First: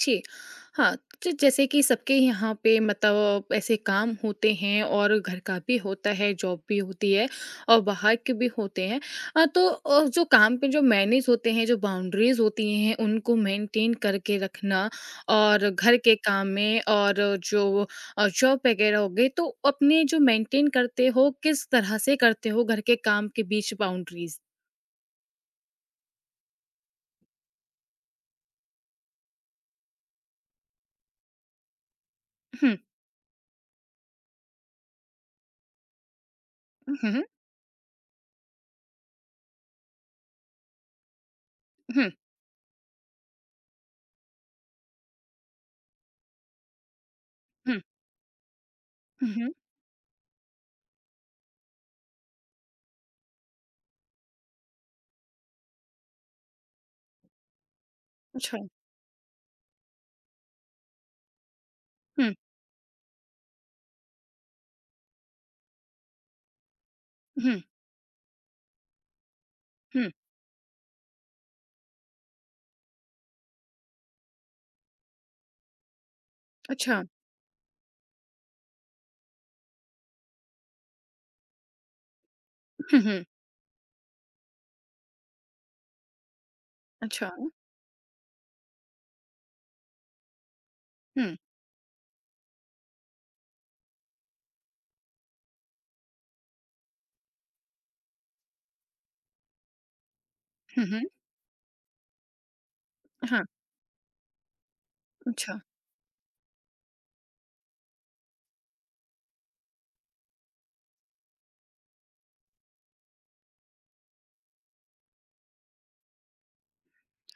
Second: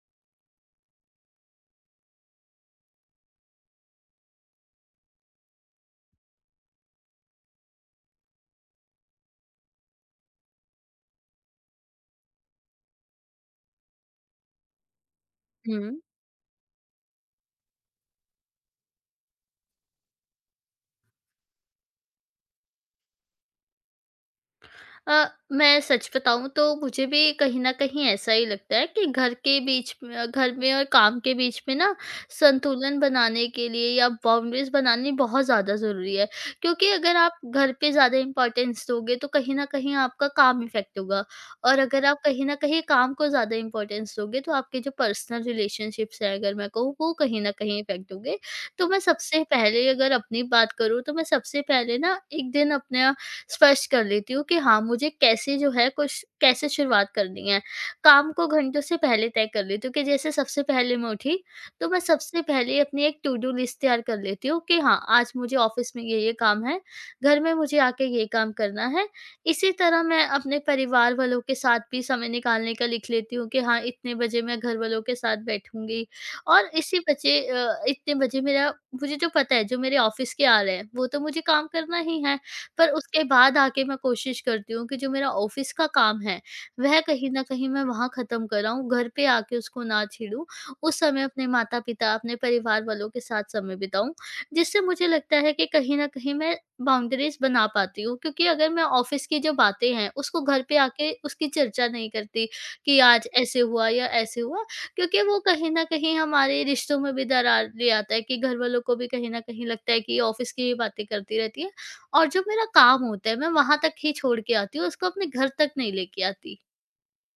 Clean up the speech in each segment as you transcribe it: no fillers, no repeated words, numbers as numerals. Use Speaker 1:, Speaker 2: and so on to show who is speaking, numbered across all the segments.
Speaker 1: जी। हाँ, ज जैसे कि सबके यहाँ पे मतलब ऐसे काम होते हैं और घर का भी होता है, जॉब भी होती है और बाहर के भी होते हैं। तो जो काम पे जो मैनेज होते हैं, जो बाउंड्रीज़ होती हैं, उनको मेंटेन करके रखना और
Speaker 2: हुँ।
Speaker 1: घर के काम में और जो जॉब वगैरह हो गई, तो अपने जो मेंटेन करते हो, किस तरह से करते हो घर के काम के बीच बाउंड्रीज़?
Speaker 2: अ, मैं सच बताऊँ तो मुझे भी कहीं न कहीं ऐसा ही लगता है कि घर में और काम के बीच में ना
Speaker 1: हुँ,
Speaker 2: संतुलन बनाने के लिए या बाउंड्रीज़ बनानी बहुत ज़्यादा ज़रूरी है। क्योंकि
Speaker 1: हुँ,
Speaker 2: अगर
Speaker 1: हुँ,
Speaker 2: आप घर पे ज़्यादा इम्पोर्टेंस दोगे तो कहीं न कहीं आपका काम इफ़ेक्ट होगा और अगर
Speaker 1: हुँ,
Speaker 2: आप कहीं न कहीं काम को ज़्यादा इम्पोर्टेंस दोगे तो आपके जो पर्सनल रिलेशनशिप्स हैं, अगर मैं कहूँ, वो कहीं न कहीं इफ़ेक्ट होंगे। तो मैं
Speaker 1: हुँ,
Speaker 2: सबसे
Speaker 1: हुँ,
Speaker 2: पहले अगर अपनी बात करूँ तो मैं सबसे पहले ना एक दिन अपना स्पष्ट कर लेती हूँ कि हाँ, मुझे कैसे जो है कुछ कैसे शुरुआत करनी है। काम को
Speaker 1: अच्छा।
Speaker 2: घंटों से पहले तय कर लेती हूँ कि जैसे सबसे पहले मैं उठी, तो मैं
Speaker 1: हुँ,
Speaker 2: सबसे पहले अपनी एक टू डू लिस्ट तैयार कर लेती हूँ कि हाँ, आज मुझे ऑफ़िस में ये-ये काम है, घर में
Speaker 1: हुँ,
Speaker 2: मुझे आके ये काम करना है। इसी तरह
Speaker 1: हुँ,
Speaker 2: मैं अपने परिवार वालों के साथ भी समय निकालने का लिख लेती हूँ कि हाँ, इतने बजे मैं घर वालों के साथ बैठूँगी और
Speaker 1: अच्छा।
Speaker 2: इतने बजे मेरा मुझे जो पता है, जो मेरे ऑफ़िस के आ रहे हैं, वो तो मुझे काम करना ही है। पर
Speaker 1: हुँ,
Speaker 2: उसके
Speaker 1: हुँ।
Speaker 2: बाद आके मैं कोशिश करती हूँ कि जो मेरा ऑफ़िस का काम है, वह
Speaker 1: अच्छा।
Speaker 2: कहीं न कहीं मैं वहाँ ख़त्म कर आऊँ, घर पे आके उसको ना छेड़ूँ। उस समय
Speaker 1: हुँ,
Speaker 2: अपने माता-पिता, अपने परिवार वालों के साथ समय बिताऊँ, जिससे मुझे लगता है कि कहीं न कहीं मैं बाउंड्रीज़ बना पाती हूँ, क्योंकि अगर मैं ऑफ़िस की जो बातें हैं, उसको घर पे
Speaker 1: हुँ, हुँ।
Speaker 2: आके उसकी चर्चा नहीं करती कि आज
Speaker 1: हाँ,
Speaker 2: ऐसे हुआ या ऐसे हुआ, क्योंकि वो
Speaker 1: अच्छा।
Speaker 2: कहीं न कहीं हमारे रिश्तों में भी दरार ले आता है कि घर वालों को भी कहीं न कहीं लगता है कि ऑफ़िस की ही बातें करती रहती है। और जो मेरा काम होता है, मैं वहाँ तक ही छोड़ के आती हूँ, उसको अपने घर तक नहीं लेके आती।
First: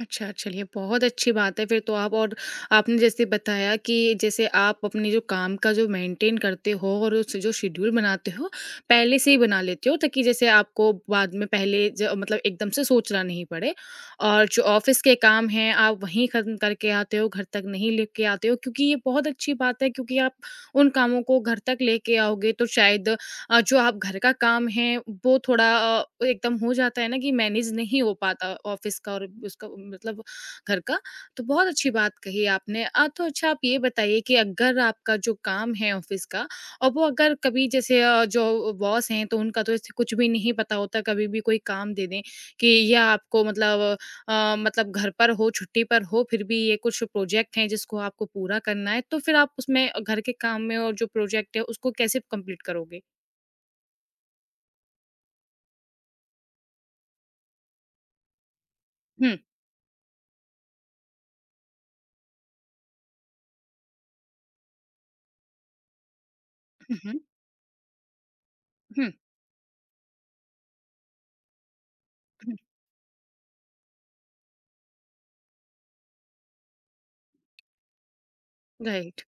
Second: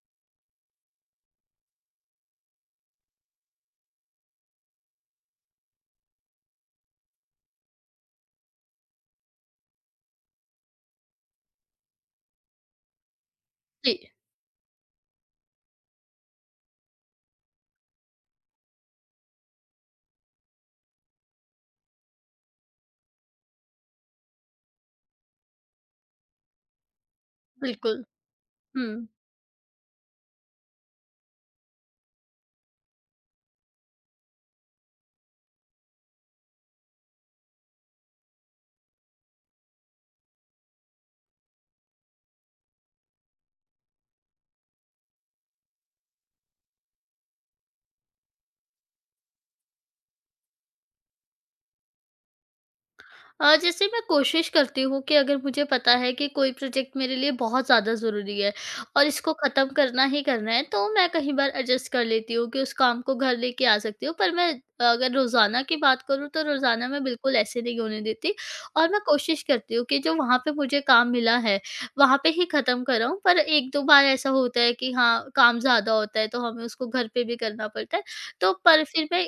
Speaker 1: अच्छा, चलिए बहुत अच्छी बात है फिर तो आप और आपने जैसे बताया कि जैसे आप अपने जो काम का जो मेंटेन करते हो और उस जो शेड्यूल बनाते हो, पहले से ही बना लेते हो ताकि जैसे आपको बाद में पहले ज मतलब एकदम से सोचना नहीं पड़े।
Speaker 2: जी,
Speaker 1: और जो ऑफ़िस के काम हैं आप वहीं ख़त्म करके आते हो, घर तक नहीं लेके आते हो क्योंकि ये बहुत अच्छी बात है क्योंकि आप उन कामों को घर तक लेके आओगे तो शायद जो आप घर का काम है वो थोड़ा एकदम हो जाता है ना कि मैनेज नहीं
Speaker 2: बिल्कुल।
Speaker 1: हो पाता
Speaker 2: हुँ।
Speaker 1: ऑफिस का और उसका मतलब घर का तो बहुत अच्छी बात कही आपने तो अच्छा आप ये बताइए कि अगर आपका जो काम है ऑफिस का और वो अगर कभी जैसे जो बॉस हैं तो उनका तो इससे कुछ भी नहीं पता होता कभी भी कोई काम दे दें कि यह आपको मतलब घर पर हो छुट्टी पर हो फिर भी ये कुछ प्रोजेक्ट हैं जिसको आपको पूरा करना है तो फिर आप उसमें घर के काम में और जो प्रोजेक्ट है उसको कैसे कंप्लीट करोगे?
Speaker 2: जैसे मैं कोशिश करती हूँ कि अगर मुझे पता है कि कोई प्रोजेक्ट मेरे लिए बहुत ज़्यादा ज़रूरी है और इसको
Speaker 1: Hmm,
Speaker 2: ख़त्म करना ही करना है, तो मैं कहीं बार एडजस्ट कर लेती हूँ कि उस काम को घर लेके आ सकती हूँ। पर मैं, अगर रोज़ाना की बात करूँ, तो रोज़ाना मैं
Speaker 1: mhm,
Speaker 2: बिल्कुल ऐसे नहीं होने देती और मैं
Speaker 1: mhm,
Speaker 2: कोशिश करती हूँ कि जो वहाँ पे मुझे काम मिला है, वहाँ पे ही
Speaker 1: mhm.
Speaker 2: ख़त्म कराऊँ। पर एक दो बार ऐसा होता है कि हाँ, काम ज़्यादा होता है तो हमें उसको घर पे भी करना पड़ता है। तो पर फिर
Speaker 1: Right.
Speaker 2: मैं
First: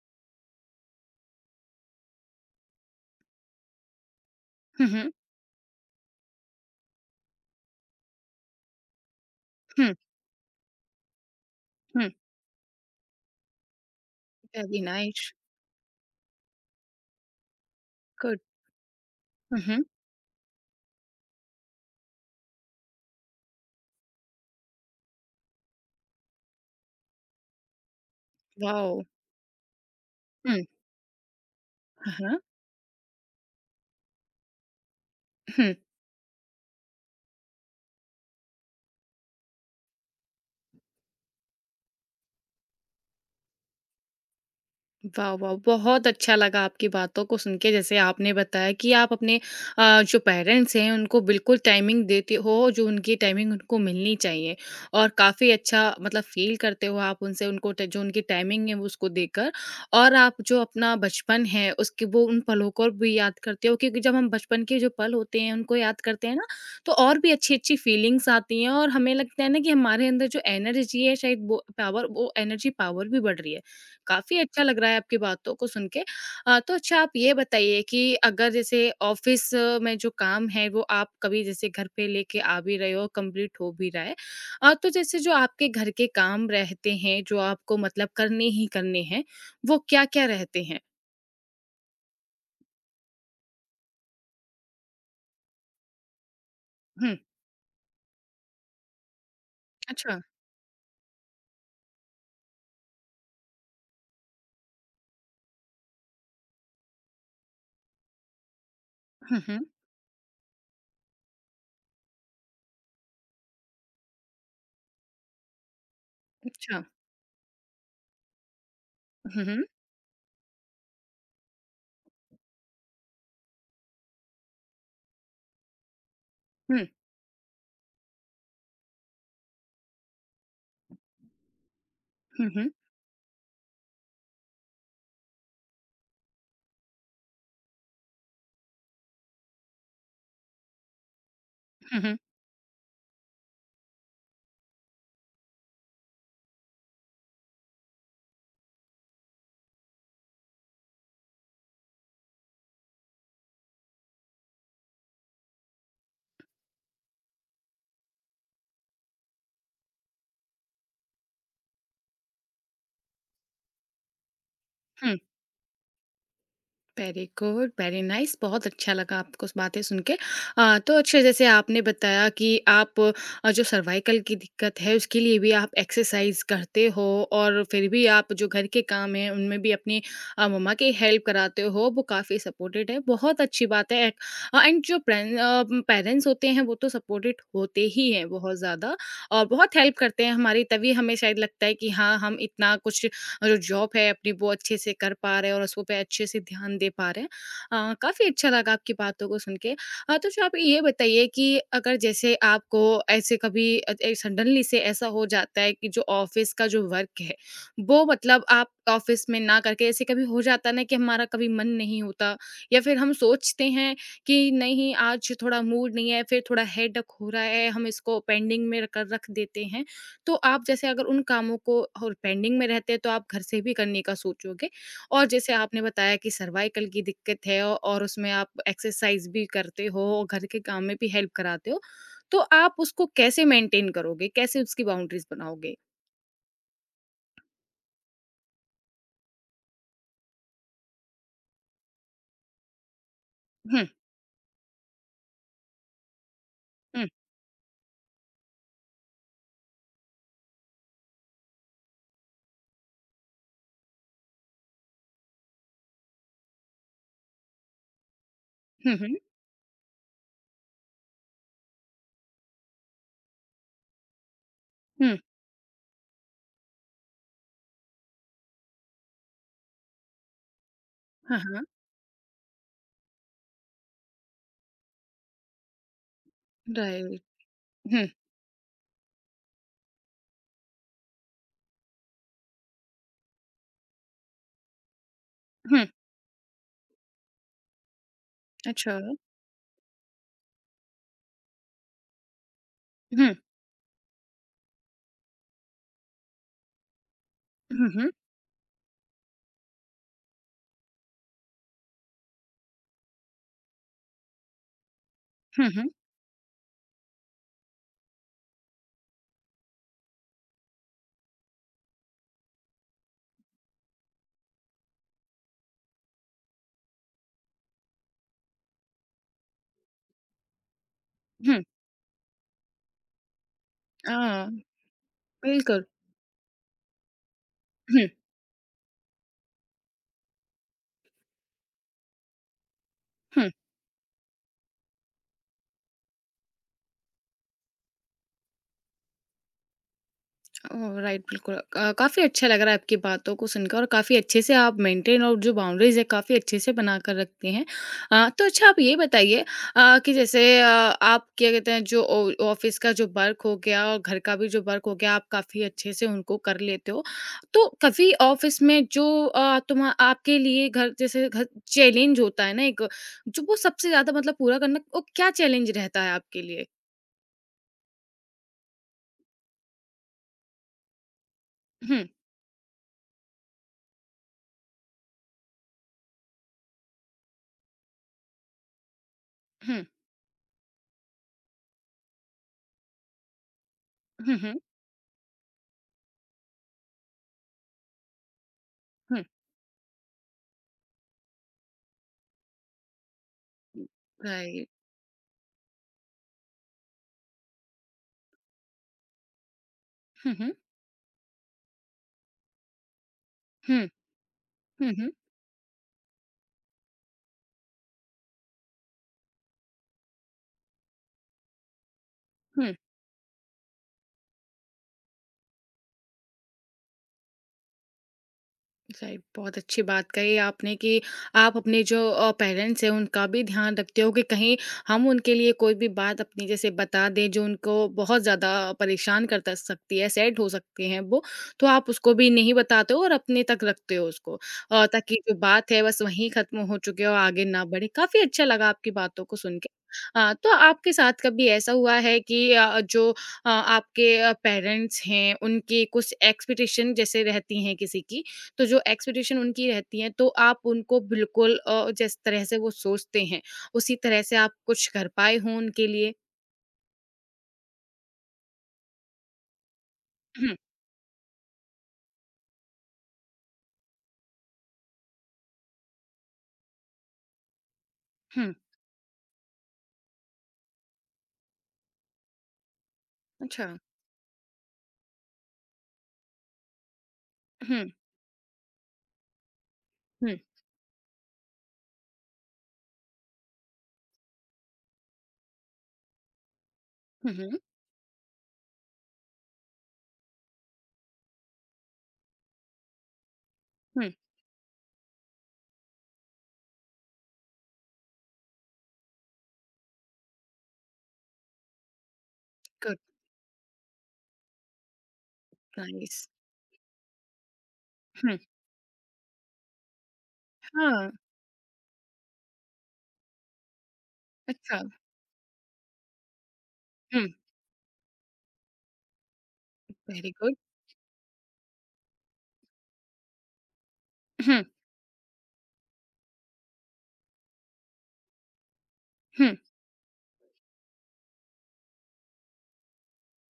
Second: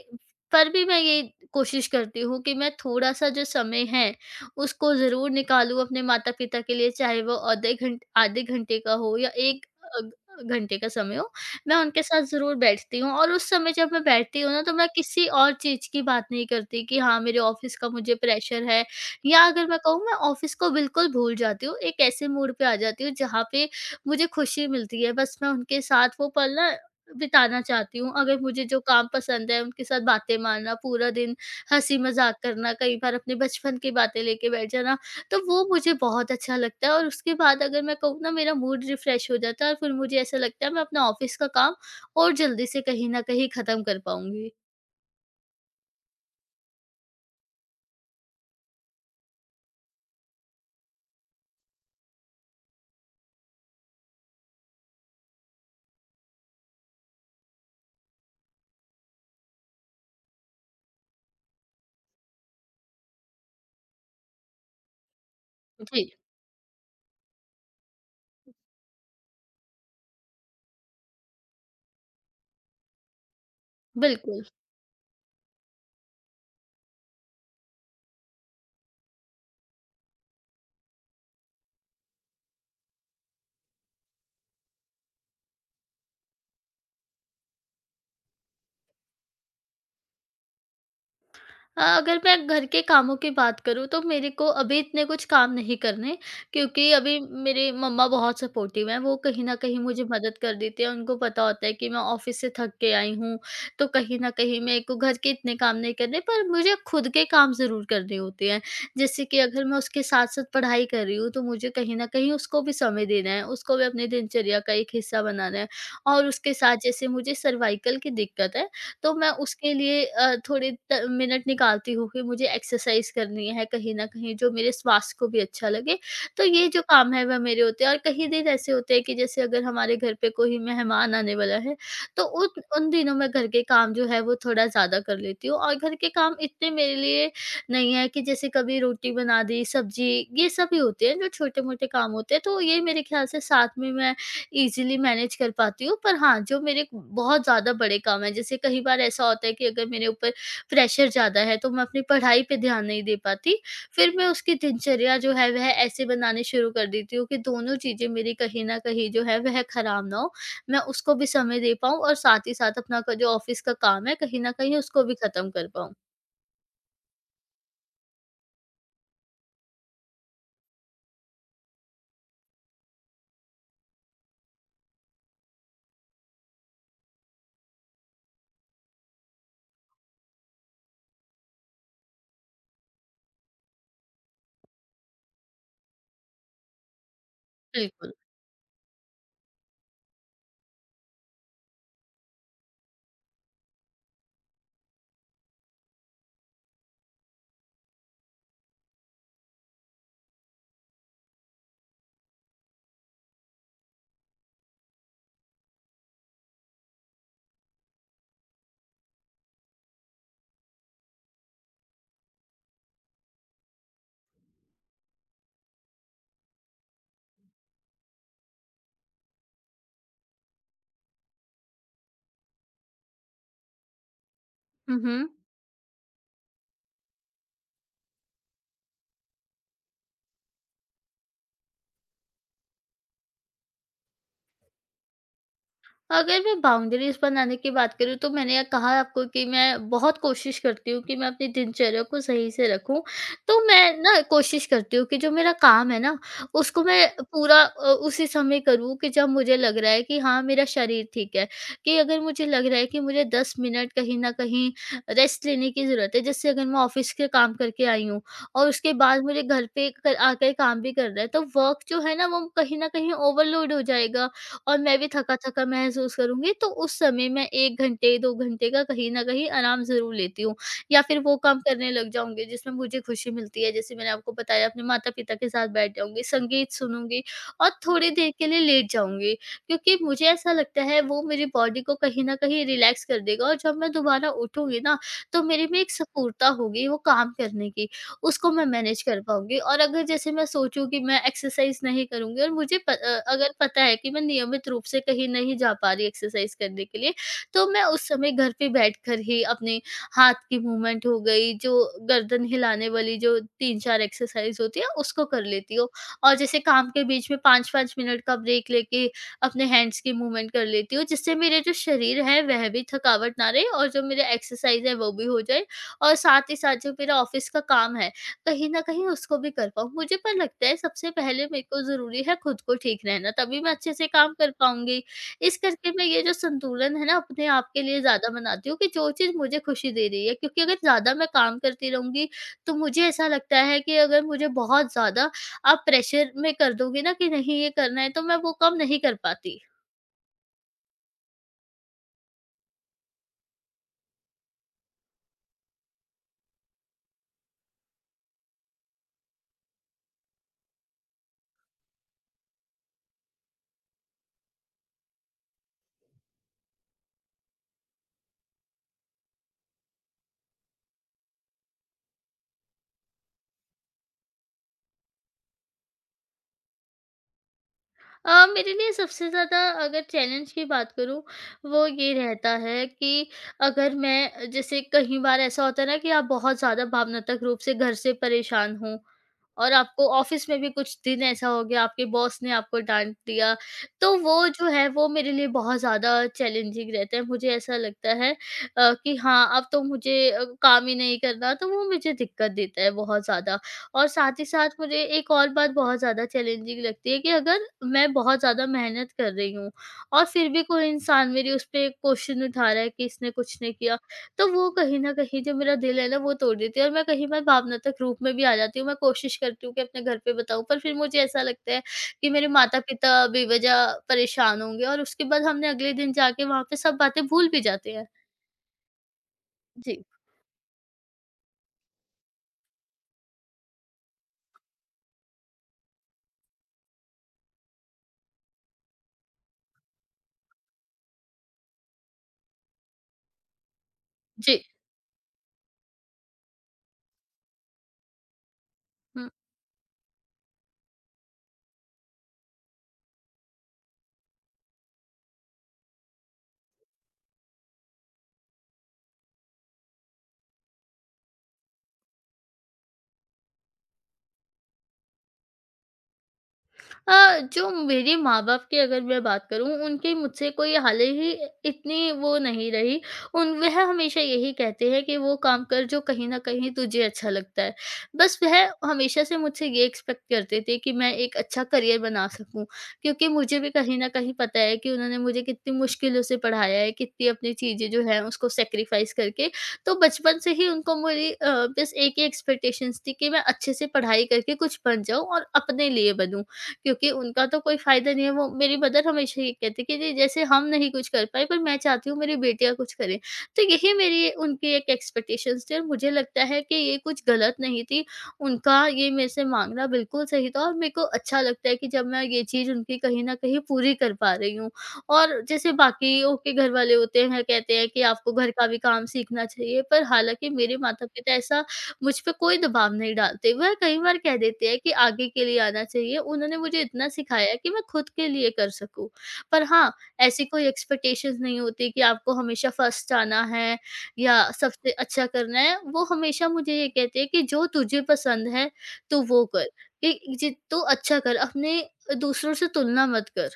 Speaker 2: पर भी मैं ये कोशिश करती हूँ कि मैं थोड़ा-सा जो समय है, उसको
Speaker 1: Mhm,
Speaker 2: ज़रूर निकालूँ अपने माता-पिता के लिए, चाहे वो औधे घंट आधे घंटे का हो या 1
Speaker 1: hmm,
Speaker 2: घंटे का समय हो। मैं उनके
Speaker 1: hmm.
Speaker 2: साथ ज़रूर बैठती हूँ और उस समय जब मैं बैठती हूँ ना, तो
Speaker 1: Very
Speaker 2: मैं किसी
Speaker 1: nice.
Speaker 2: और चीज़ की बात नहीं करती कि हाँ, मेरे ऑफ़िस का मुझे
Speaker 1: Good.
Speaker 2: प्रेशर है, या अगर मैं
Speaker 1: Mhm.
Speaker 2: कहूँ, मैं ऑफ़िस को बिल्कुल भूल जाती हूँ। एक ऐसे मूड पे आ जाती हूँ, जहाँ पे मुझे खुशी मिलती है। बस मैं उनके साथ वो पल ना बिताना चाहती हूँ। अगर मुझे जो
Speaker 1: Wow.
Speaker 2: काम पसंद है, उनके साथ बातें
Speaker 1: Hmm.
Speaker 2: मारना, पूरा दिन हँसी-मज़ाक
Speaker 1: Uh-huh.
Speaker 2: करना, कई बार अपने बचपन की बातें लेके बैठ जाना, तो वो
Speaker 1: Hmm.
Speaker 2: मुझे बहुत अच्छा लगता है और उसके बाद अगर मैं कहूँ ना, मेरा मूड रिफ़्रेश हो जाता है और फिर मुझे ऐसा लगता है मैं अपना ऑफ़िस का काम और जल्दी से कहीं न कहीं ख़त्म कर पाऊँगी।
Speaker 1: वाह, वाह! बहुत अच्छा लगा आपकी बातों को सुन के, जैसे आपने बताया कि आप अपने जो पेरेंट्स हैं, उनको बिल्कुल टाइमिंग देते हो, जो उनकी टाइमिंग उनको मिलनी चाहिए और काफ़ी अच्छा मतलब फ़ील करते हो आप उनसे, उनको ट जो उनकी टाइमिंग है, वो उसको देकर और आप जो अपना बचपन है, उसके वो उन पलों को भी याद करते हो क्योंकि जब हम बचपन के जो पल होते हैं, उनको याद
Speaker 2: जी,
Speaker 1: करते हैं ना, तो और भी अच्छी-अच्छी फीलिंग्स आती हैं और हमें लगता है ना कि हमारे अंदर जो एनर्जी है, शायद वो पावर वो एनर्जी पावर भी बढ़ रही है। काफ़ी
Speaker 2: बिल्कुल।
Speaker 1: अच्छा लग रहा है आपकी बातों को सुन के। तो अच्छा आप ये बताइए कि अगर जैसे ऑफ़िस में जो काम है वो आप कभी जैसे घर पे लेके आ भी रहे हो, कंप्लीट हो भी रहा है। तो जैसे जो आपके घर के काम रहते हैं, जो आपको मतलब करने ही करने हैं, वो क्या-क्या रहते हैं?
Speaker 2: हाँ, अगर मैं घर के कामों की बात करूँ, तो मेरे को अभी इतने कुछ काम नहीं करने, क्योंकि
Speaker 1: हुँ,
Speaker 2: अभी मेरे मम्मा बहुत सपोर्टिव हैं। वो कहीं न कहीं मुझे
Speaker 1: अच्छा।
Speaker 2: मदद कर देती हैं। उनको पता होता है कि मैं ऑफ़िस से थक के आई हूँ, तो कहीं न कहीं मेरे को घर के इतने काम नहीं करने, पर मुझे खुद के काम ज़रूर करने होते हैं। जैसे कि
Speaker 1: हुँ, हुँ,
Speaker 2: अगर मैं उसके साथ-साथ पढ़ाई कर रही हूँ, तो मुझे कहीं न कहीं उसको भी समय देना है, उसको भी अपनी दिनचर्या का एक हिस्सा बनाना है और उसके साथ
Speaker 1: अच्छा।
Speaker 2: जैसे मुझे सर्वाइकल की दिक्कत है, तो मैं
Speaker 1: हुँ, हुँ,
Speaker 2: उसके लिए थोड़े त मिनट निकालती हूँ कि मुझे एक्सरसाइज़ करनी है कहीं न कहीं जो मेरे स्वास्थ्य को भी अच्छा लगे। तो ये जो
Speaker 1: हुँ,
Speaker 2: काम है, वह मेरे होते हैं और कहीं दिन ऐसे होते हैं कि जैसे अगर हमारे घर पे कोई मेहमान आने वाला है, तो
Speaker 1: हुँ,
Speaker 2: उन
Speaker 1: हुँ,
Speaker 2: उन दिनों मैं घर के काम जो है वो थोड़ा ज़्यादा कर लेती हूँ और घर के काम इतने मेरे लिए नहीं है कि जैसे कभी रोटी बना दी, सब्ज़ी, ये सब ही होते हैं जो छोटे-मोटे
Speaker 1: हुँ,
Speaker 2: काम
Speaker 1: हुँ,
Speaker 2: होते हैं। तो ये मेरे ख्याल से साथ में मैं ईज़िली मैनेज कर पाती हूँ। पर हाँ, जो मेरे बहुत ज़्यादा बड़े काम हैं, जैसे कई बार ऐसा होता है कि अगर मेरे ऊपर प्रेशर ज़्यादा है, तो मैं अपनी पढ़ाई पे ध्यान नहीं दे पाती। फिर मैं उसकी दिनचर्या जो है, वह ऐसे बनानी शुरू कर देती हूँ कि दोनों चीज़ें मेरी कहीं न कहीं जो है, वह खराब ना हो। मैं उसको भी समय दे पाऊँ और साथ ही साथ अपना क जो ऑफ़िस का काम है, कहीं न कहीं उसको भी
Speaker 1: हुँ।
Speaker 2: ख़त्म कर पाऊँ।
Speaker 1: वेरी गुड, वेरी नाइस बहुत अच्छा लगा आपको स बातें सुन के। तो अच्छा जैसे आपने बताया कि आप जो सर्वाइकल की दिक्कत है उसके लिए भी आप एक्सरसाइज़ करते हो और फिर भी आप जो घर के काम हैं उनमें भी अपनी मम्मा की हेल्प कराते हो, वो काफ़ी सपोर्टेड है, बहुत अच्छी बात है। एंड जो पेरेंट्स होते हैं वो तो सपोर्टेड होते ही
Speaker 2: बिल्कुल।
Speaker 1: हैं बहुत ज़्यादा और बहुत हेल्प करते हैं हमारी तभी हमें शायद लगता है कि हाँ, हम इतना कुछ जो जॉब है अपनी वो अच्छे से कर पा रहे हैं और उसको पे अच्छे से ध्यान दे पा रहे हैं। काफ़ी अच्छा लगा आपकी बातों को सुन के। तो जो आप ये बताइए कि अगर जैसे आपको ऐसे कभी अ, ए सडनली से ऐसा हो जाता है कि जो ऑफ़िस का जो वर्क है, वो मतलब आप ऑफ़िस में ना करके ऐसे कभी हो जाता है ना कि हमारा कभी मन नहीं होता या फिर हम सोचते हैं कि नहीं आज थोड़ा मूड नहीं है, फिर थोड़ा हेडेक हो रहा है, हम इसको पेंडिंग में कर रख देते हैं। तो आप जैसे अगर उन कामों को और पेंडिंग में रहते हैं तो आप घर से भी करने का सोचोगे
Speaker 2: हुँ,
Speaker 1: और
Speaker 2: हुँ।
Speaker 1: जैसे आपने बताया कि सर्वाइकल की दिक्कत है और उसमें आप एक्सरसाइज भी करते हो और घर के काम में भी हेल्प कराते हो तो आप उसको कैसे मेंटेन करोगे, कैसे उसकी बाउंड्रीज बनाओगे?
Speaker 2: अगर मैं बाउंड्रीज़ बनाने की बात करूँ, तो मैंने ये कहा आपको कि मैं बहुत कोशिश करती हूँ कि मैं अपनी दिनचर्या को सही से रखूँ। तो
Speaker 1: हम्म,
Speaker 2: मैं ना कोशिश करती हूँ कि जो मेरा काम है ना, उसको
Speaker 1: हम्म,
Speaker 2: मैं पूरा उसी समय करूँ कि जब मुझे लग रहा है कि हाँ, मेरा शरीर ठीक है। कि अगर मुझे लग रहा है कि मुझे 10 मिनट कहीं न कहीं रेस्ट लेने की ज़रूरत है, जैसे अगर मैं ऑफ़िस के काम करके आई हूँ और उसके
Speaker 1: हम्म, हम्म,
Speaker 2: बाद मुझे घर पे क आकर काम भी करना है, तो वर्क जो है ना, वो कहीं न कहीं ओवरलोड हो जाएगा और मैं भी
Speaker 1: हम्म,
Speaker 2: थका-थका महसूस करूँगी, तो उस समय मैं 1 घंटे, 2 घंटे का कहीं न कहीं आराम ज़रूर लेती हूँ। या फिर वो
Speaker 1: हाँ,
Speaker 2: काम
Speaker 1: हाँ।
Speaker 2: करने लग जाऊँगी जिसमें मुझे खुशी मिलती है, जैसे मैंने आपको बताया, अपने माता-पिता के साथ बैठ जाऊँगी, संगीत सुनूँगी
Speaker 1: राइट।
Speaker 2: और
Speaker 1: हम्म,
Speaker 2: थोड़ी देर के लिए लेट जाऊँगी। क्योंकि मुझे ऐसा लगता है वो मेरी बॉडी को कहीं न कहीं रिलैक्स कर देगा और जब मैं दोबारा उठूँगी ना, तो मेरे में
Speaker 1: हम्म,
Speaker 2: एक स्फूर्ता होगी वो काम करने की। उसको मैं
Speaker 1: अच्छा।
Speaker 2: मैनेज कर पाऊँगी। और अगर जैसे मैं सोचूँ कि मैं एक्सरसाइज़ नहीं करूँगी और मुझे
Speaker 1: हम्म,
Speaker 2: अगर पता है कि मैं नियमित रूप से कहीं नहीं जा पा रही एक्सरसाइज़ करने के लिए, तो मैं
Speaker 1: हम्म,
Speaker 2: उस
Speaker 1: हम्म,
Speaker 2: समय घर पे बैठकर ही अपने हाथ की मूवमेंट हो गई, जो गर्दन हिलाने वाली जो 3-4 एक्सरसाइज़ होती है, उसको कर लेती हूँ।
Speaker 1: हम्म,
Speaker 2: और जैसे काम के बीच में 5-5 मिनट का ब्रेक लेके अपने हैंड्स की मूवमेंट कर लेती हूँ, जिससे मेरे जो शरीर है, वह भी थकावट ना रहे और जो मेरा एक्सरसाइज़ है, वो भी हो जाए और साथ ही साथ जो मेरा ऑफ़िस का काम है, कहीं न कहीं उसको भी कर पाऊँ। मुझे पर लगता है सबसे पहले मेरे
Speaker 1: हम्म,
Speaker 2: को ज़रूरी है खुद को ठीक रहना, तभी मैं अच्छे से काम कर
Speaker 1: हाँ,
Speaker 2: पाऊँगी। इस
Speaker 1: बिल्कुल।
Speaker 2: करके मैं ये जो संतुलन है ना, अपने आप के लिए
Speaker 1: हम्म,
Speaker 2: ज़्यादा बनाती हूँ कि जो चीज़ मुझे खुशी दे रही है, क्योंकि अगर ज़्यादा मैं काम करती रहूँगी, तो मुझे ऐसा
Speaker 1: हम्म।
Speaker 2: लगता है कि अगर मुझे बहुत ज़्यादा आप प्रेशर में कर दोगे ना कि नहीं ये करना है, तो मैं वो काम नहीं कर पाती।
Speaker 1: ओह! राइट, बिल्कुल। काफ़ी अच्छा लग रहा है आपकी बातों को सुनकर और काफ़ी अच्छे से आप मेंटेन और जो बाउंड्रीज़ है, काफ़ी अच्छे से बनाकर रखते हैं। तो अच्छा आप ये बताइए कि जैसे आप क्या कहते हैं जो ऑ ऑफ़िस का जो वर्क हो गया और घर का भी जो वर्क हो गया, आप काफ़ी अच्छे से उनको कर लेते हो। तो कभी ऑफ़िस में जो अ, तुम्हा आपके लिए घर जैसे घर चैलेंज होता है ना एक, जो वो सबसे ज़्यादा मतलब पूरा करना वो क्या चैलेंज रहता है आपके लिए?
Speaker 2: मेरे लिए सबसे ज़्यादा अगर चैलेंज की बात करूँ, वो
Speaker 1: हुँ,
Speaker 2: ये रहता है कि अगर मैं, जैसे कई बार ऐसा होता है ना कि आप बहुत ज़्यादा भावनात्मक रूप से घर से परेशान हो और
Speaker 1: हुँ,
Speaker 2: आपको ऑफिस में भी कुछ दिन ऐसा हो गया, आपके बॉस ने आपको डाँट दिया, तो
Speaker 1: हुँ,
Speaker 2: वो
Speaker 1: हुँ,
Speaker 2: जो है वो मेरे लिए बहुत ज़्यादा चैलेंजिंग रहता है। मुझे ऐसा लगता है कि
Speaker 1: हुँ।
Speaker 2: हाँ, अब तो मुझे काम ही नहीं करना, तो वो मुझे दिक्कत देता है बहुत ज़्यादा। और साथ ही
Speaker 1: राइट।
Speaker 2: साथ मुझे एक और बात बहुत ज़्यादा चैलेंजिंग लगती है कि अगर मैं बहुत ज़्यादा मेहनत कर रही हूँ और
Speaker 1: हुँ,
Speaker 2: फिर
Speaker 1: हुँ।
Speaker 2: भी कोई इंसान मेरी उस पे क्वेश्चन उठा रहा है कि इसने कुछ नहीं
Speaker 1: 嗯
Speaker 2: किया, तो वो
Speaker 1: 嗯
Speaker 2: कहीं न
Speaker 1: 嗯
Speaker 2: कहीं जो मेरा दिल है ना, वो तोड़ देती है और मैं कहीं बार भावनात्मक रूप में भी आ जाती हूँ। मैं कोशिश करती हूँ कि अपने घर पे बताऊँ, पर फिर मुझे ऐसा लगता है कि मेरे
Speaker 1: 嗯。
Speaker 2: माता-पिता बेवजह परेशान होंगे और उसके बाद हमने अगले दिन जाके वहाँ पे सब बातें भूल भी जाते हैं।
Speaker 1: सही बहुत अच्छी
Speaker 2: जी।
Speaker 1: बात कही आपने कि आप अपने जो पेरेंट्स हैं उनका भी ध्यान रखते हो कि कहीं हम उनके लिए कोई भी बात अपनी जैसे बता दें जो उनको बहुत ज़्यादा परेशान कर तक सकती है सैड हो सकते हैं वो तो आप उसको भी नहीं बताते हो और अपने तक रखते हो उसको
Speaker 2: जी।
Speaker 1: ताकि जो बात है बस वहीं ख़त्म हो चुके और आगे ना बढ़े। काफ़ी अच्छा लगा आपकी बातों
Speaker 2: हुँ।
Speaker 1: को सुन के। तो आपके साथ कभी ऐसा हुआ है कि जो आपके पेरेंट्स हैं उनकी कुछ एक्सपेक्टेशन जैसे रहती हैं किसी की तो जो एक्सपेक्टेशन उनकी रहती है तो आप उनको बिल्कुल जिस तरह से वो सोचते हैं उसी तरह से आप कुछ कर पाए हों उनके लिए?
Speaker 2: जो मेरे माँ-बाप की अगर मैं बात करूँ, उनकी मुझसे
Speaker 1: हुँ,
Speaker 2: कोई हाले ही इतनी वो नहीं रही। उन वह हमेशा यही कहते हैं कि वो काम कर जो कहीं न कहीं तुझे अच्छा लगता है। बस
Speaker 1: हुँ,
Speaker 2: वह हमेशा से मुझसे ये एक्सपेक्ट करते थे कि मैं एक अच्छा करियर बना सकूँ, क्योंकि मुझे
Speaker 1: अच्छा।
Speaker 2: भी कहीं न कहीं पता है कि उन्होंने मुझे कितनी मुश्किलों से पढ़ाया है, कितनी अपनी
Speaker 1: हुँ,
Speaker 2: चीज़ें जो हैं उसको सैक्रिफ़ाइस करके। तो बचपन
Speaker 1: हुँ,
Speaker 2: से ही उनको मेरी बस एक ही एक्सपेक्टेशंस थी कि मैं अच्छे से पढ़ाई करके कुछ बन जाऊँ और अपने लिए बनूँ। क्योंकि
Speaker 1: हुँ,
Speaker 2: उनका तो
Speaker 1: हुँ,
Speaker 2: कोई फ़ायदा नहीं है, वो मेरी मदर हमेशा ये कहती कि जी, जैसे हम नहीं कुछ कर पाए, पर मैं चाहती हूँ मेरी बेटियाँ कुछ करें। तो यही
Speaker 1: हुँ,
Speaker 2: मेरी उनकी एक एक्सपेक्टेशंस थी और मुझे लगता है कि ये कुछ गलत नहीं थी, उनका ये मेरे से माँगना बिल्कुल सही था और मेरे को अच्छा लगता है कि जब मैं ये चीज़ उनकी
Speaker 1: गुड,
Speaker 2: कहीं न कहीं पूरी कर पा रही हूँ। और जैसे
Speaker 1: नाइस।
Speaker 2: बाकियों के घर वाले होते हैं, कहते हैं कि आपको
Speaker 1: हुँ,
Speaker 2: घर का भी काम सीखना चाहिए, पर हालाँकि मेरे
Speaker 1: हाँ,
Speaker 2: माता-पिता ऐसा मुझ पे कोई दबाव नहीं डालते। वह कई बार कह देते हैं
Speaker 1: अच्छा।
Speaker 2: कि आगे के लिए आना चाहिए, उन्होंने मुझे इतना
Speaker 1: हुँ,
Speaker 2: सिखाया कि मैं खुद के लिए कर सकूँ। पर हाँ,
Speaker 1: वेरी
Speaker 2: ऐसी
Speaker 1: गुड।
Speaker 2: कोई एक्सपेक्टेशंस नहीं होती कि आपको हमेशा फर्स्ट आना है या
Speaker 1: हुँ,
Speaker 2: सबसे अच्छा करना है। वो हमेशा मुझे ये कहते हैं कि जो तुझे पसंद है, तू वो
Speaker 1: हुँ।
Speaker 2: कर, कि जि तू अच्छा कर, अपने दूसरों से तुलना मत कर।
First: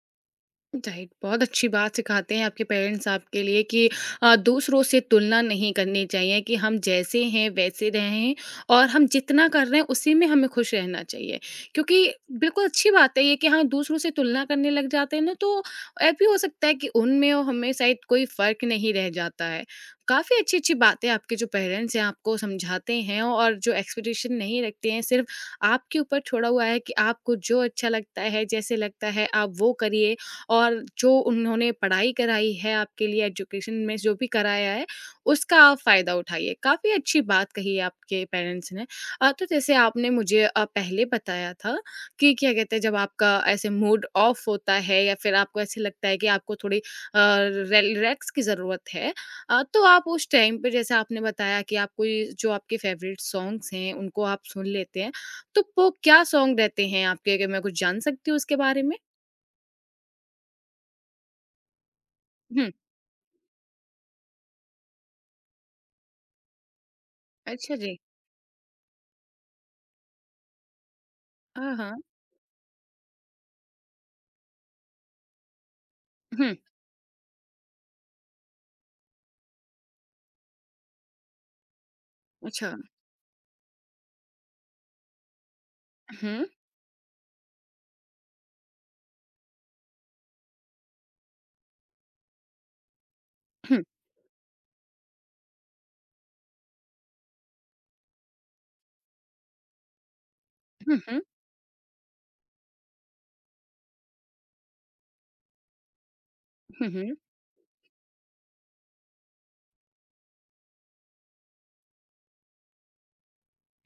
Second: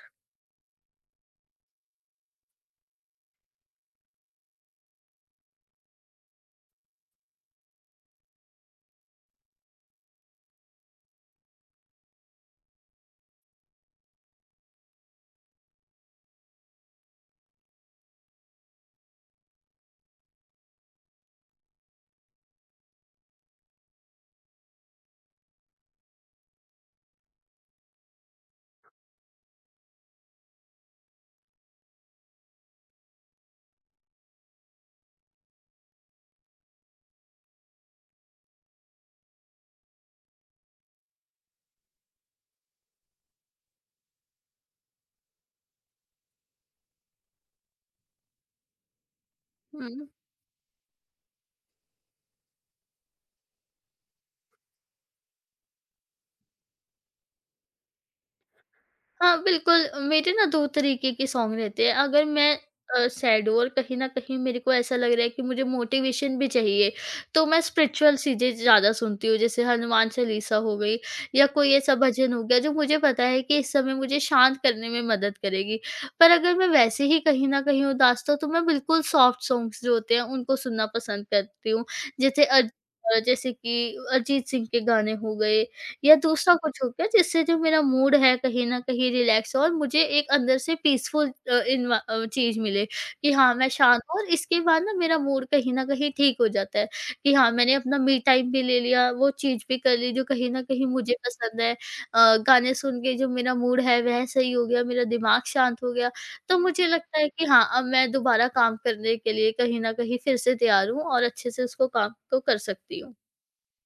Speaker 1: राइट बहुत अच्छी बात सिखाते हैं आपके पेरेंट्स आपके लिए कि दूसरों से तुलना नहीं करनी चाहिए कि हम जैसे हैं वैसे रहें और हम जितना कर रहे हैं उसी में हमें खुश रहना चाहिए क्योंकि बिल्कुल अच्छी बात है ये कि हाँ दूसरों से तुलना करने लग जाते हैं ना तो ऐ भी हो सकता है कि उनमें और हमें शायद कोई फर्क नहीं रह जाता है। काफ़ी अच्छी अच्छी बातें आपके जो पेरेंट्स हैं आपको समझाते हैं और जो एक्सपेक्टेशन नहीं रखते हैं सिर्फ आपके ऊपर छोड़ा हुआ है कि आपको जो अच्छा लगता है जैसे लगता है आप वो करिए और जो उन्होंने पढ़ाई कराई है आपके लिए एजुकेशन में जो भी कराया है, उसका आप फ़ायदा उठाइए। काफ़ी अच्छी बात कही है आपके पेरेंट्स ने। तो जैसे आपने मुझे पहले बताया था कि क्या कहते हैं जब आपका ऐसे मूड ऑफ होता है या फिर आपको ऐसे लगता है कि आपको थोड़ी अ, रि रिलैक्स की ज़रूरत है। तो आप
Speaker 2: हुँ।
Speaker 1: उस टाइम पे जैसे आपने बताया कि आप कोई जो आपके फ़ेवरेट सॉन्ग्स हैं, उनको आप सुन लेते हैं। तो वो क्या सॉन्ग रहते हैं आपके? क्या मैं कुछ जान सकती हूँ उसके बारे में?
Speaker 2: हाँ, बिल्कुल मेरे ना 2 तरीके के सॉन्ग रहते हैं। अगर मैं
Speaker 1: हुँ।
Speaker 2: सैड हूँ और कहीं न कहीं मेरे को ऐसा लग रहा है कि मुझे मोटिवेशन भी चाहिए, तो मैं
Speaker 1: अच्छा जी।
Speaker 2: स्पिरिचुअल चीज़ें ज़्यादा सुनती हूँ। जैसे हनुमान चालीसा हो गई या कोई
Speaker 1: हाँ,
Speaker 2: ऐसा
Speaker 1: हाँ।
Speaker 2: भजन हो गया जो मुझे पता है कि इस समय मुझे शांत करने में मदद करेगी। पर अगर
Speaker 1: हुँ,
Speaker 2: मैं वैसे ही कहीं न कहीं उदास तो मैं बिल्कुल सॉफ्ट सॉन्ग्स जो होते हैं उनको सुनना पसंद करती हूँ। जैसे अर
Speaker 1: अच्छा।
Speaker 2: जैसे कि अरिजीत सिंह के गाने हो गए या
Speaker 1: हुँ,
Speaker 2: दूसरा कुछ हो गया, जिससे जो मेरा मूड है कहीं न कहीं रिलैक्स हो और मुझे एक अंदर से पीसफुल चीज़ मिले कि हाँ, मैं
Speaker 1: हुँ,
Speaker 2: शांत हूँ और इसके बाद ना मेरा मूड कहीं न कहीं ठीक हो जाता है कि हाँ, मैंने अपना मी टाइम भी ले लिया, वो चीज़ भी कर ली जो कहीं न कहीं
Speaker 1: हुँ,
Speaker 2: मुझे
Speaker 1: हुँ,
Speaker 2: पसंद है। गाने सुन के जो मेरा मूड है वह सही हो गया, मेरा दिमाग शांत हो गया। तो मुझे
Speaker 1: हुँ, हुँ।
Speaker 2: लगता है कि हाँ, अब मैं दोबारा काम करने के लिए कहीं न कहीं फिर से तैयार हूँ और अच्छे से उसको काम को कर सकती हूँ।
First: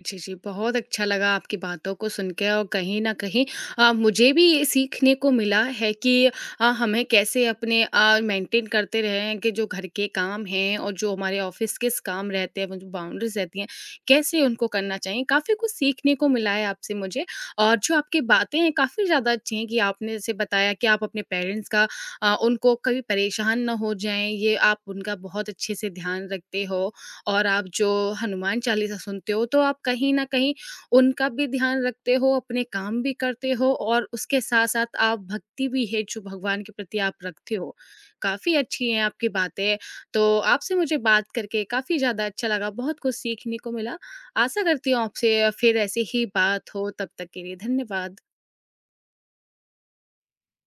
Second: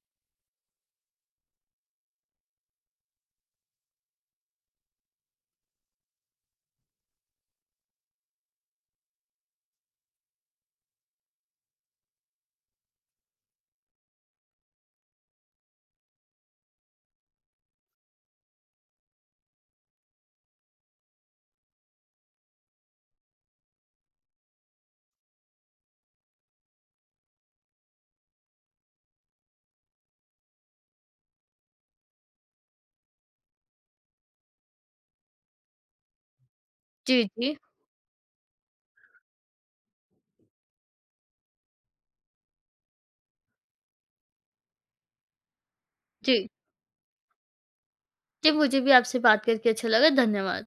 Speaker 1: जी, जी, बहुत अच्छा लगा आपकी बातों को सुन के और कहीं न कहीं मुझे भी ये सीखने को मिला है कि हमें कैसे अपने मेंटेन करते रहें कि जो घर के काम हैं और जो हमारे ऑफ़िस के स काम रहते हैं, वो जो बाउंड्रीज़ रहती हैं, कैसे उनको करना चाहिए। काफ़ी कुछ सीखने को मिला है आपसे मुझे और जो आपकी बातें हैं, काफ़ी ज़्यादा अच्छी हैं कि आपने जैसे बताया कि आप अपने पेरेंट्स का उनको कभी परेशान ना हो जाएँ, ये आप उनका बहुत अच्छे से ध्यान रखते हो। और आप जो हनुमान चालीसा सुनते हो तो आप कहीं न कहीं उनका भी ध्यान रखते हो, अपने काम भी करते हो और उसके साथ-साथ आप भक्ति भी है जो भगवान के प्रति आप
Speaker 2: जी,
Speaker 1: रखते
Speaker 2: जी।
Speaker 1: हो। काफ़ी अच्छी हैं आपकी बातें, तो आपसे मुझे बात करके काफ़ी ज़्यादा अच्छा लगा, बहुत कुछ सीखने को मिला। आशा करती हूँ आपसे फिर ऐसी ही
Speaker 2: जी।
Speaker 1: बात हो, तब तक के लिए धन्यवाद।
Speaker 2: जी, मुझे भी आपसे बात करके अच्छा लगा। धन्यवाद।